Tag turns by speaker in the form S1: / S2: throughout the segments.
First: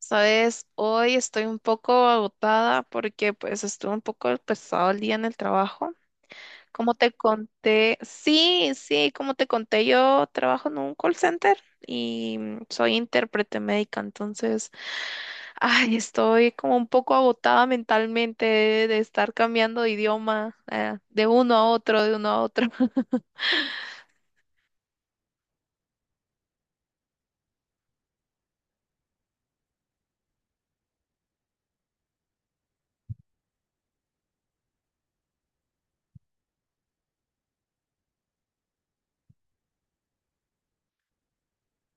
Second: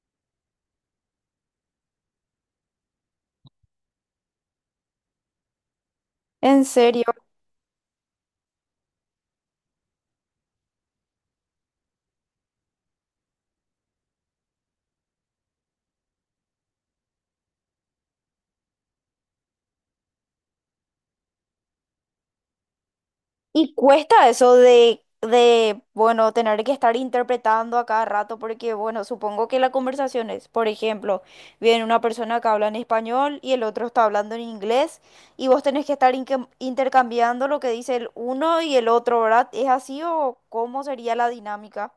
S1: Sabes, hoy estoy un poco agotada porque pues estuve un poco pesado el día en el trabajo.
S2: En
S1: Como
S2: serio.
S1: te conté, sí, sí, como te conté, yo trabajo en un call center y soy intérprete médica, entonces, ay, estoy como un poco agotada mentalmente de estar cambiando de idioma, de uno a otro, de uno a otro.
S2: Y cuesta eso bueno, tener que estar interpretando a cada rato, porque, bueno, supongo que la conversación es, por ejemplo, viene una persona que habla en español y el otro está hablando en inglés, y vos tenés que estar intercambiando lo que dice el uno y el otro, ¿verdad? ¿Es así o cómo sería la dinámica?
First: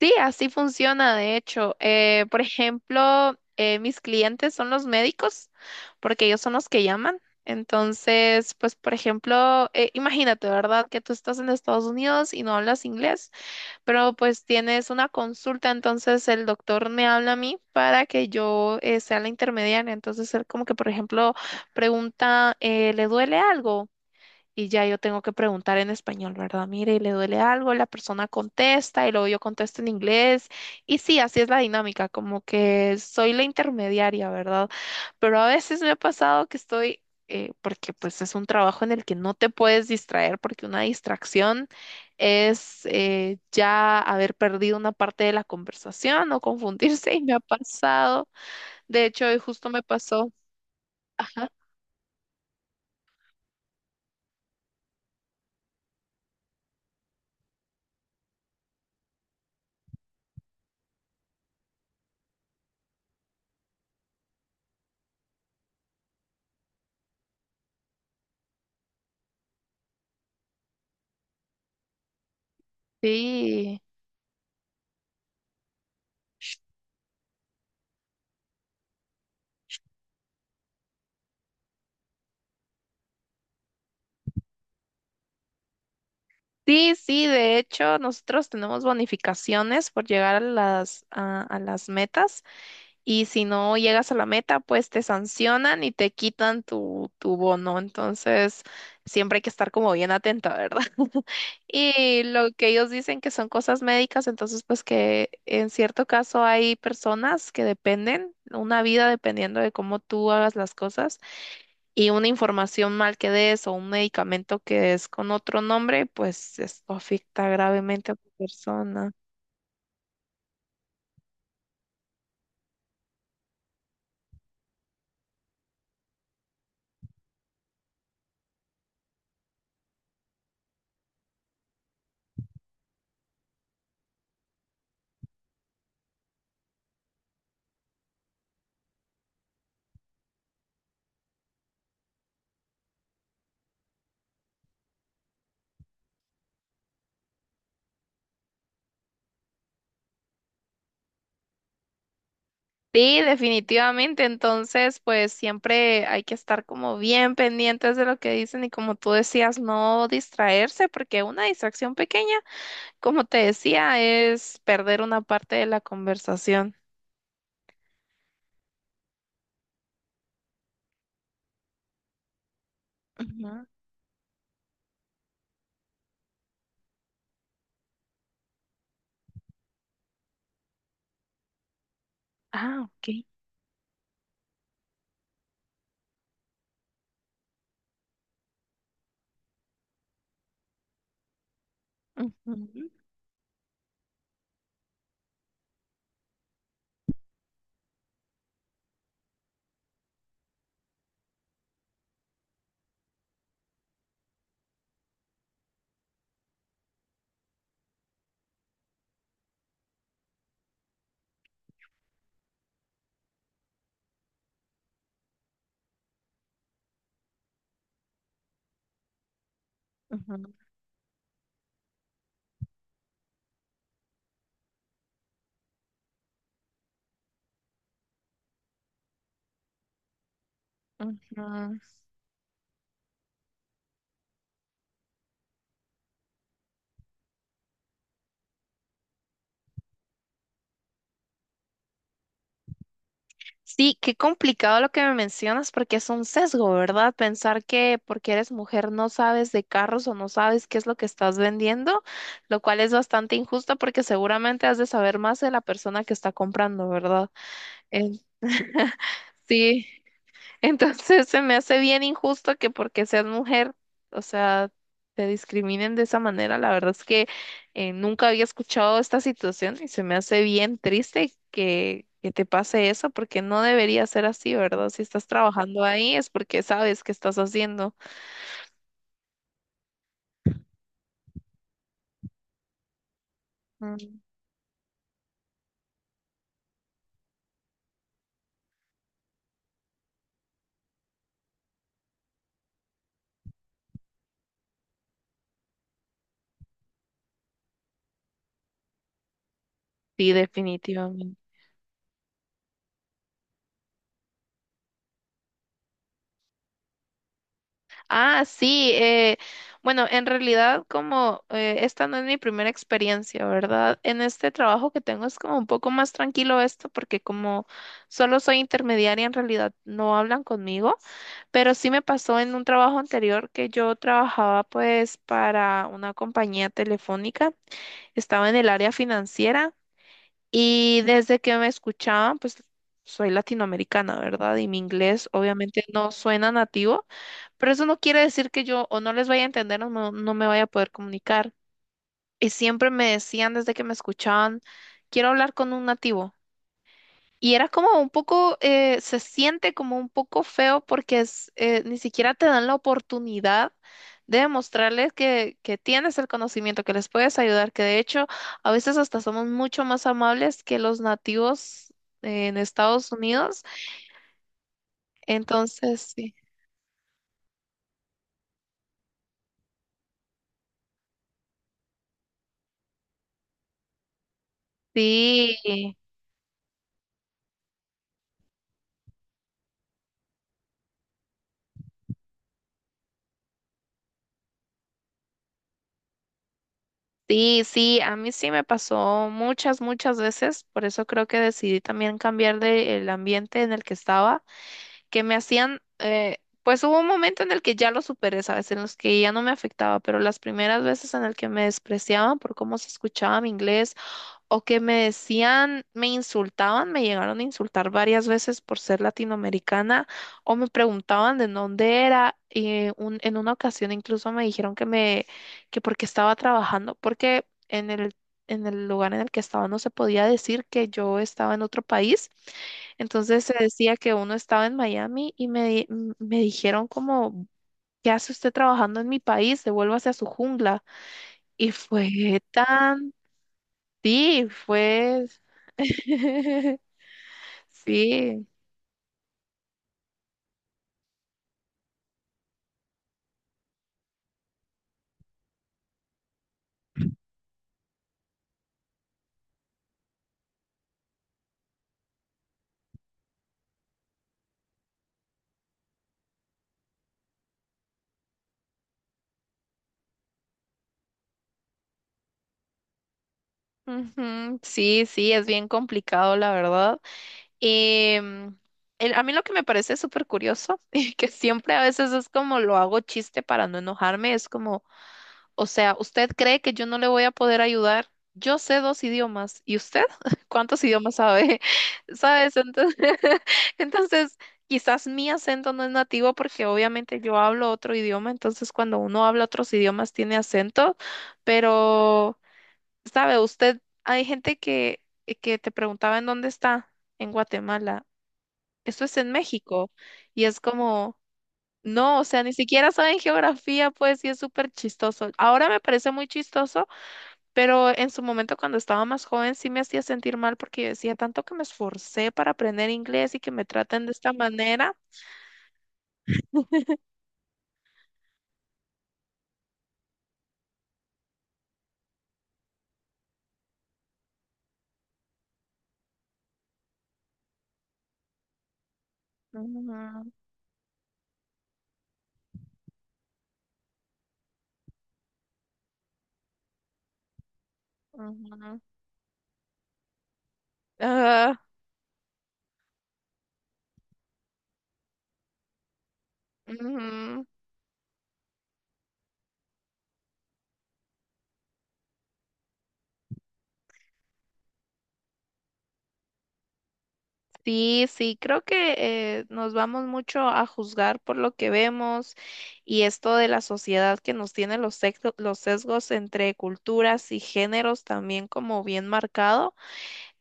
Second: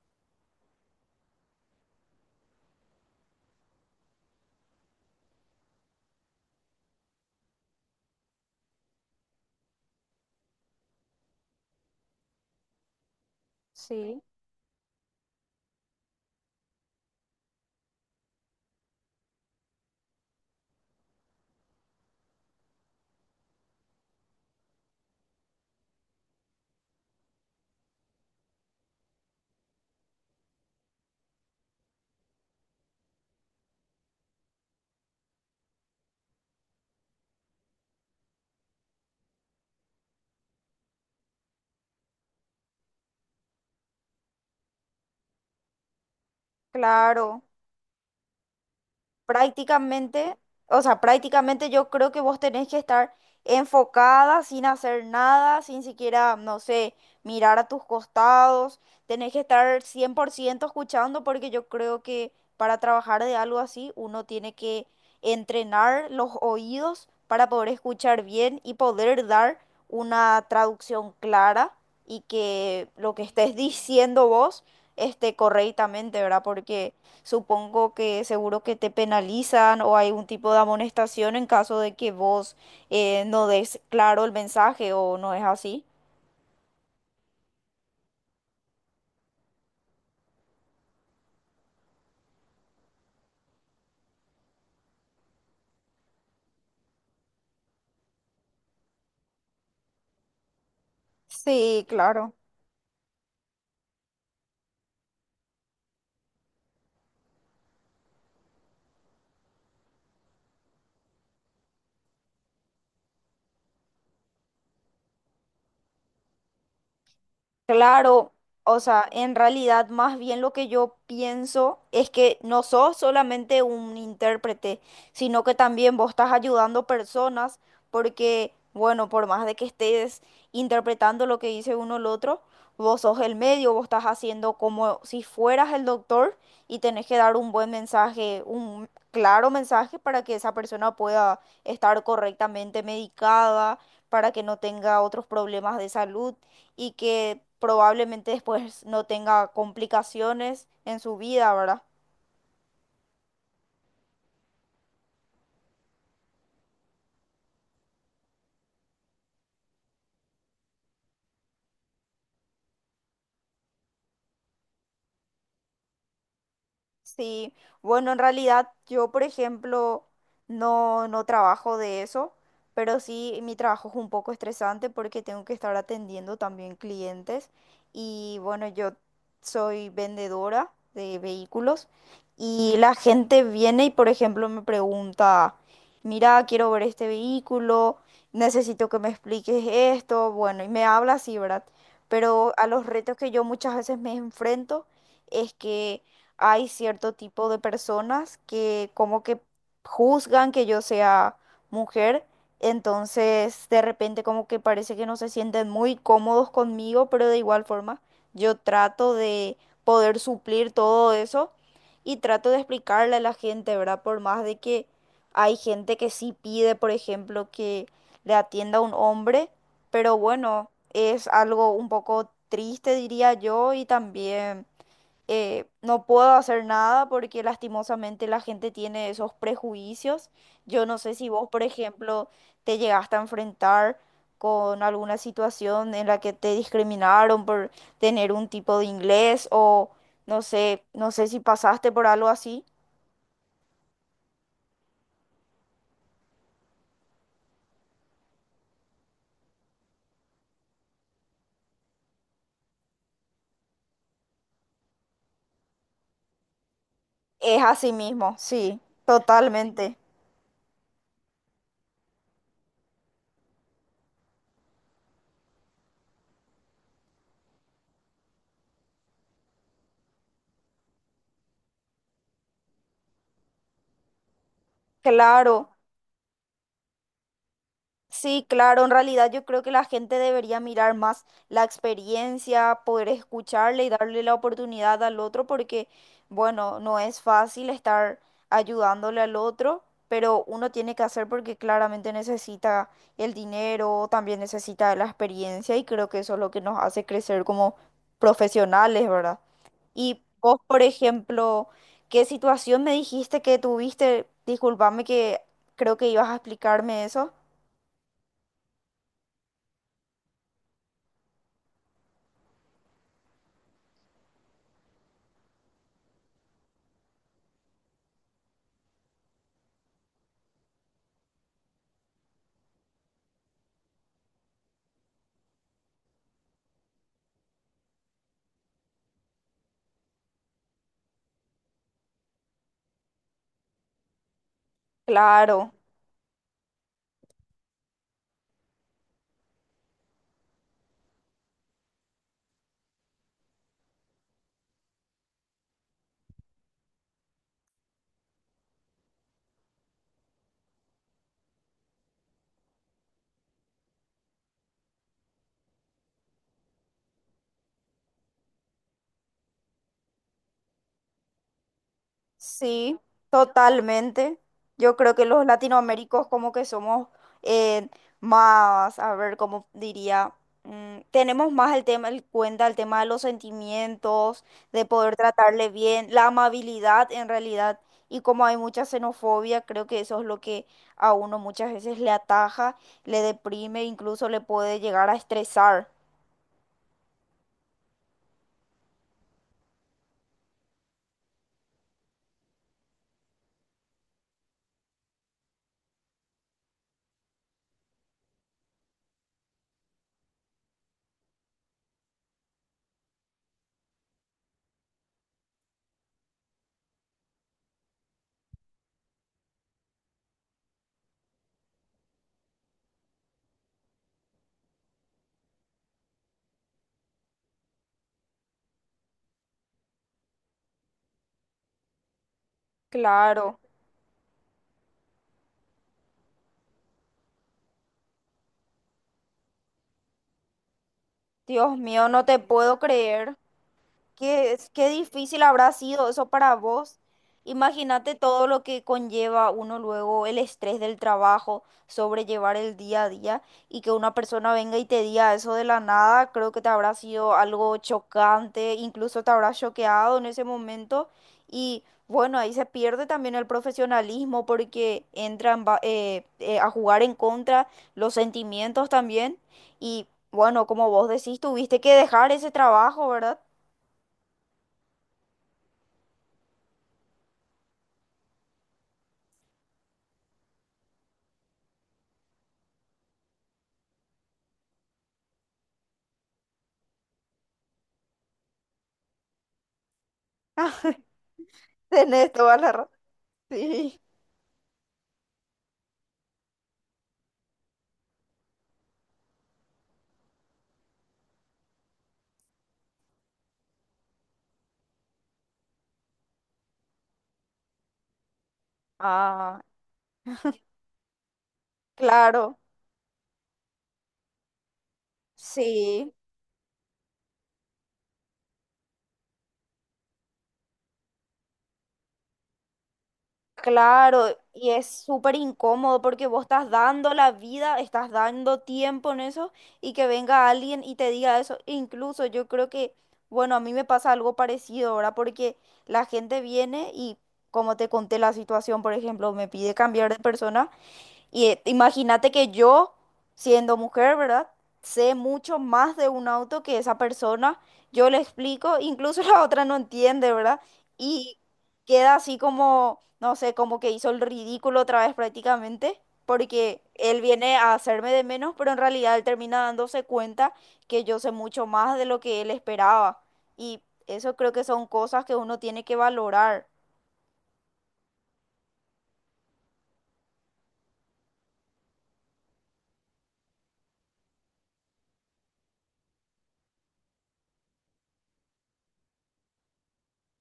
S1: Sí, así funciona, de hecho. Por ejemplo, mis clientes son los médicos, porque ellos son los que llaman. Entonces, pues, por ejemplo, imagínate, ¿verdad? Que tú estás en Estados Unidos y no hablas inglés, pero
S2: Sí.
S1: pues tienes una consulta, entonces el doctor me habla a mí para que yo sea la intermediaria. Entonces, él como que, por ejemplo, pregunta, ¿le duele algo? Y ya yo tengo que preguntar en español, ¿verdad? Mire, y le duele algo, la persona contesta y luego yo contesto en inglés. Y sí, así es la dinámica, como que soy la intermediaria, ¿verdad? Pero a veces me ha pasado que estoy, porque pues es un trabajo en el que no te puedes distraer, porque una distracción es ya haber perdido una parte de la conversación o confundirse y me ha
S2: Claro.
S1: pasado. De hecho, hoy justo me pasó.
S2: Prácticamente, o sea,
S1: Ajá.
S2: prácticamente yo creo que vos tenés que estar enfocada sin hacer nada, sin siquiera, no sé, mirar a tus costados, tenés que estar 100% escuchando porque yo creo que para trabajar de algo así uno tiene que entrenar los oídos para poder escuchar bien y poder dar una traducción clara y que lo que estés
S1: Sí.
S2: diciendo vos esté correctamente, ¿verdad? Porque supongo que seguro que te penalizan o hay un tipo de amonestación en caso de que vos no des claro el mensaje o no es así.
S1: Sí, sí, de hecho, nosotros tenemos bonificaciones por llegar a las metas y si no llegas a la meta, pues te sancionan y te quitan tu bono. Entonces, siempre hay que estar como bien atenta, ¿verdad?
S2: Sí,
S1: Y
S2: claro.
S1: lo que ellos dicen que son cosas médicas, entonces, pues que en cierto caso hay personas que dependen, una vida dependiendo de cómo tú hagas las cosas y una información mal que des o un medicamento que des con otro nombre, pues esto afecta gravemente a tu
S2: Claro, o sea,
S1: persona.
S2: en realidad más bien lo que yo pienso es que no sos solamente un intérprete, sino que también vos estás ayudando personas porque, bueno, por más de que estés interpretando lo que dice uno el otro, vos sos el medio, vos estás haciendo como si fueras el doctor y tenés que dar un buen mensaje, un claro mensaje para que esa persona pueda estar correctamente medicada, para que no tenga otros problemas de salud y que probablemente después no tenga complicaciones en su vida, ¿verdad?
S1: Sí, definitivamente. Entonces, pues siempre hay que estar como bien pendientes de lo que dicen y como tú decías, no distraerse, porque una distracción pequeña, como te decía, es perder una parte de la conversación.
S2: Sí, bueno, en realidad yo, por ejemplo, no trabajo de eso, pero sí
S1: Ujú.
S2: mi trabajo es un poco estresante porque tengo que estar atendiendo también clientes y bueno, yo soy vendedora de vehículos y
S1: Ah,
S2: la
S1: ok.
S2: gente viene y, por ejemplo, me pregunta, mira, quiero ver este vehículo, necesito que me expliques esto, bueno, y me habla así, ¿verdad? Pero a los
S1: Ujú,
S2: retos que yo muchas veces me enfrento es que hay cierto tipo de personas que como que juzgan que yo sea mujer, entonces de repente como que parece que no se sienten muy cómodos conmigo, pero de igual forma yo trato de poder suplir todo eso y trato de explicarle a la gente, ¿verdad? Por más de que hay gente que sí pide, por ejemplo, que le atienda a un hombre, pero
S1: ujú,
S2: bueno, es algo un poco triste, diría yo, y también no puedo hacer nada porque lastimosamente la gente tiene esos prejuicios. Yo no sé si vos, por
S1: ujú.
S2: ejemplo, te llegaste a enfrentar con alguna situación en la que te discriminaron por tener un tipo de inglés o no sé, no sé si pasaste por algo así.
S1: Sí, qué complicado lo que me mencionas porque es un sesgo, ¿verdad? Pensar que porque eres mujer no sabes de carros o no sabes qué es lo que estás vendiendo, lo cual es bastante injusto porque seguramente has de saber más de la persona que está comprando, ¿verdad?
S2: Es así
S1: En-
S2: mismo, sí,
S1: Sí.
S2: totalmente.
S1: Entonces se me hace bien injusto que porque seas mujer, o sea, te discriminen de esa manera. La verdad es que nunca había escuchado esta situación y se me hace bien triste que te pase eso porque no debería ser así, ¿verdad? Si estás
S2: Claro.
S1: trabajando ahí es porque sabes qué estás haciendo.
S2: Sí, claro, en realidad yo creo que la gente debería mirar más la experiencia, poder escucharle y
S1: Mm.
S2: darle la oportunidad al otro porque, bueno, no es fácil estar ayudándole al otro, pero uno tiene que hacer porque claramente necesita el dinero, también necesita la experiencia y creo que eso es lo que nos hace crecer como profesionales, ¿verdad? Y
S1: Sí,
S2: vos, por
S1: definitivamente.
S2: ejemplo, ¿qué situación me dijiste que tuviste? Disculpame que creo que ibas a explicarme eso.
S1: Ah, sí. Bueno, en realidad como esta no es mi primera experiencia, ¿verdad? En este trabajo que tengo es como un poco más tranquilo esto porque como solo soy intermediaria, en realidad no hablan conmigo, pero sí me pasó en un trabajo anterior que yo trabajaba pues para una compañía telefónica, estaba en el área financiera y desde que me escuchaban pues soy latinoamericana, ¿verdad? Y mi inglés
S2: Claro,
S1: obviamente no suena nativo. Pero eso no quiere decir que yo o no les vaya a entender o no me vaya a poder comunicar. Y siempre me decían desde que me escuchaban, quiero hablar con un nativo. Y era como un poco, se siente como un poco feo porque es, ni siquiera te dan la oportunidad de demostrarles que tienes el conocimiento, que les puedes ayudar, que de hecho a veces hasta somos mucho más amables que los nativos, en
S2: sí,
S1: Estados Unidos.
S2: totalmente. Yo creo que los
S1: Entonces,
S2: latinoaméricos
S1: sí.
S2: como que somos eh, más, a ver, cómo diría, mm, tenemos más el tema, el cuenta, el tema de los sentimientos, de poder tratarle
S1: Sí.
S2: bien, la amabilidad en realidad. Y como hay mucha xenofobia, creo que eso es lo que a uno muchas veces le ataja, le deprime, incluso le puede llegar a estresar.
S1: Sí, sí, a mí sí me pasó muchas, muchas veces, por eso creo que decidí también cambiar de el ambiente en el que estaba que me hacían, pues hubo un momento en el que ya lo superé, ¿sabes? En los que ya no me afectaba, pero las primeras veces en el que me despreciaban por cómo se escuchaba mi inglés o que me decían, me insultaban, me llegaron a insultar varias veces por ser latinoamericana o me preguntaban de dónde era. Y en una ocasión incluso me dijeron que me, que porque estaba trabajando, porque en en el lugar en el que estaba no se podía decir que yo estaba en otro país. Entonces se
S2: Claro,
S1: decía que uno estaba en Miami y me, me dijeron como, ¿qué hace usted trabajando en mi país? Devuélvase a su jungla. Y
S2: Dios mío, no te
S1: fue
S2: puedo
S1: tan,
S2: creer.
S1: sí,
S2: Qué, qué
S1: fue,
S2: difícil habrá sido eso para vos. Imagínate
S1: sí,
S2: todo lo que conlleva uno luego el estrés del trabajo, sobrellevar el día a día y que una persona venga y te diga eso de la nada, creo que te habrá sido algo chocante, incluso te habrá choqueado en ese momento y bueno, ahí se pierde también el profesionalismo porque entran a jugar en contra los sentimientos también y bueno, como vos decís, tuviste que dejar ese trabajo, ¿verdad?
S1: ujú, sí, sí, es bien complicado, la verdad. Y a mí lo que me parece súper curioso y que siempre a veces es como lo hago chiste para no enojarme, es como... O sea, ¿usted cree que yo no le voy a poder ayudar? Yo sé dos idiomas. ¿Y usted? ¿Cuántos idiomas sabe?
S2: Tenés toda
S1: ¿Sabes?
S2: la razón.
S1: Entonces,
S2: Sí.
S1: entonces, quizás mi acento no es nativo porque obviamente yo hablo otro idioma. Entonces, cuando uno habla otros idiomas tiene acento. Pero, ¿sabe? Usted, hay gente que te preguntaba en dónde está, en Guatemala. Esto es en
S2: Ah,
S1: México. Y es como... No, o sea, ni
S2: claro.
S1: siquiera saben geografía, pues, y es súper chistoso. Ahora me parece
S2: Sí,
S1: muy chistoso, pero en su momento cuando estaba más joven sí me hacía sentir mal porque yo decía tanto que me esforcé para aprender inglés y que me traten de
S2: claro.
S1: esta
S2: Y es
S1: manera.
S2: súper incómodo porque vos estás dando la vida, estás dando tiempo en eso y que venga alguien y te diga eso. Incluso yo creo que, bueno, a mí me pasa algo parecido ahora porque la gente viene y, como te conté la situación, por ejemplo, me pide
S1: Ujú,
S2: cambiar de persona. Y imagínate que yo, siendo mujer, ¿verdad? Sé mucho más de un auto que esa persona. Yo le explico,
S1: ujú.
S2: incluso la otra no entiende, ¿verdad? Y
S1: Ah,
S2: queda así como, no sé, como que hizo el ridículo otra vez prácticamente, porque él
S1: ujú.
S2: viene a hacerme de menos, pero en realidad él termina dándose cuenta que yo sé mucho más de lo que él esperaba. Y eso creo que son cosas que uno tiene que valorar.
S1: Sí, sí, creo que nos vamos mucho a juzgar por lo que vemos y esto de la sociedad que nos tiene los sesgos entre culturas y géneros también como bien marcado.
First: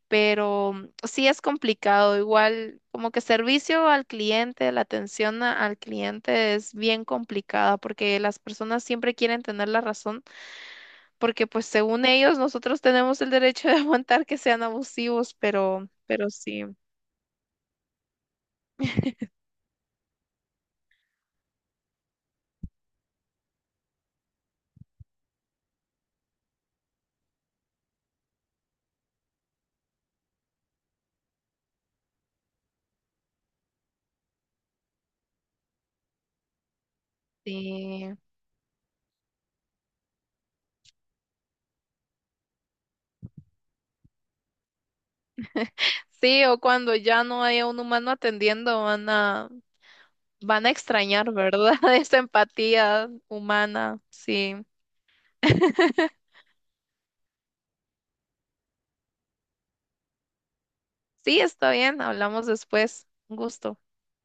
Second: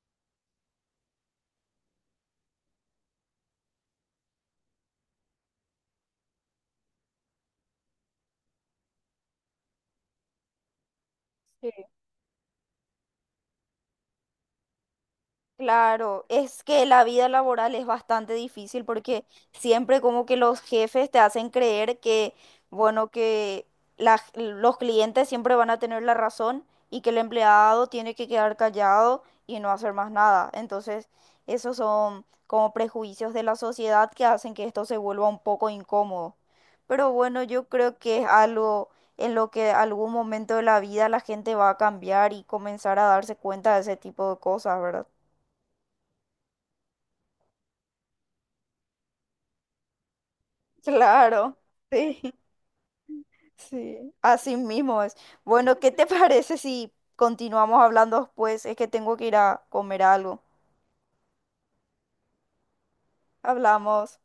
S1: Pero sí es complicado. Igual, como que servicio al cliente, al cliente es bien complicada porque las personas siempre quieren tener la razón, porque pues según ellos nosotros tenemos el derecho de aguantar que sean abusivos,
S2: Claro,
S1: pero
S2: es
S1: sí.
S2: que la vida laboral es bastante difícil porque siempre como que los jefes te hacen creer que, bueno, que la los clientes siempre van a tener la razón y que el empleado tiene que quedar callado y no hacer más nada. Entonces, esos son como prejuicios de la sociedad que hacen que esto se vuelva un poco incómodo. Pero bueno, yo creo
S1: Sí,
S2: que es algo en lo que algún momento de la vida la gente va a cambiar y comenzar a darse cuenta de ese tipo de cosas, ¿verdad?
S1: sí, o cuando ya no haya un humano atendiendo, van a, van a extrañar,
S2: Claro,
S1: ¿verdad? Esa
S2: sí,
S1: empatía humana.
S2: sí,
S1: Sí,
S2: así mismo es. Bueno, ¿qué te parece si continuamos hablando después? Es que tengo que ir a comer algo.
S1: sí, está bien, hablamos después. Un gusto.
S2: Hablamos.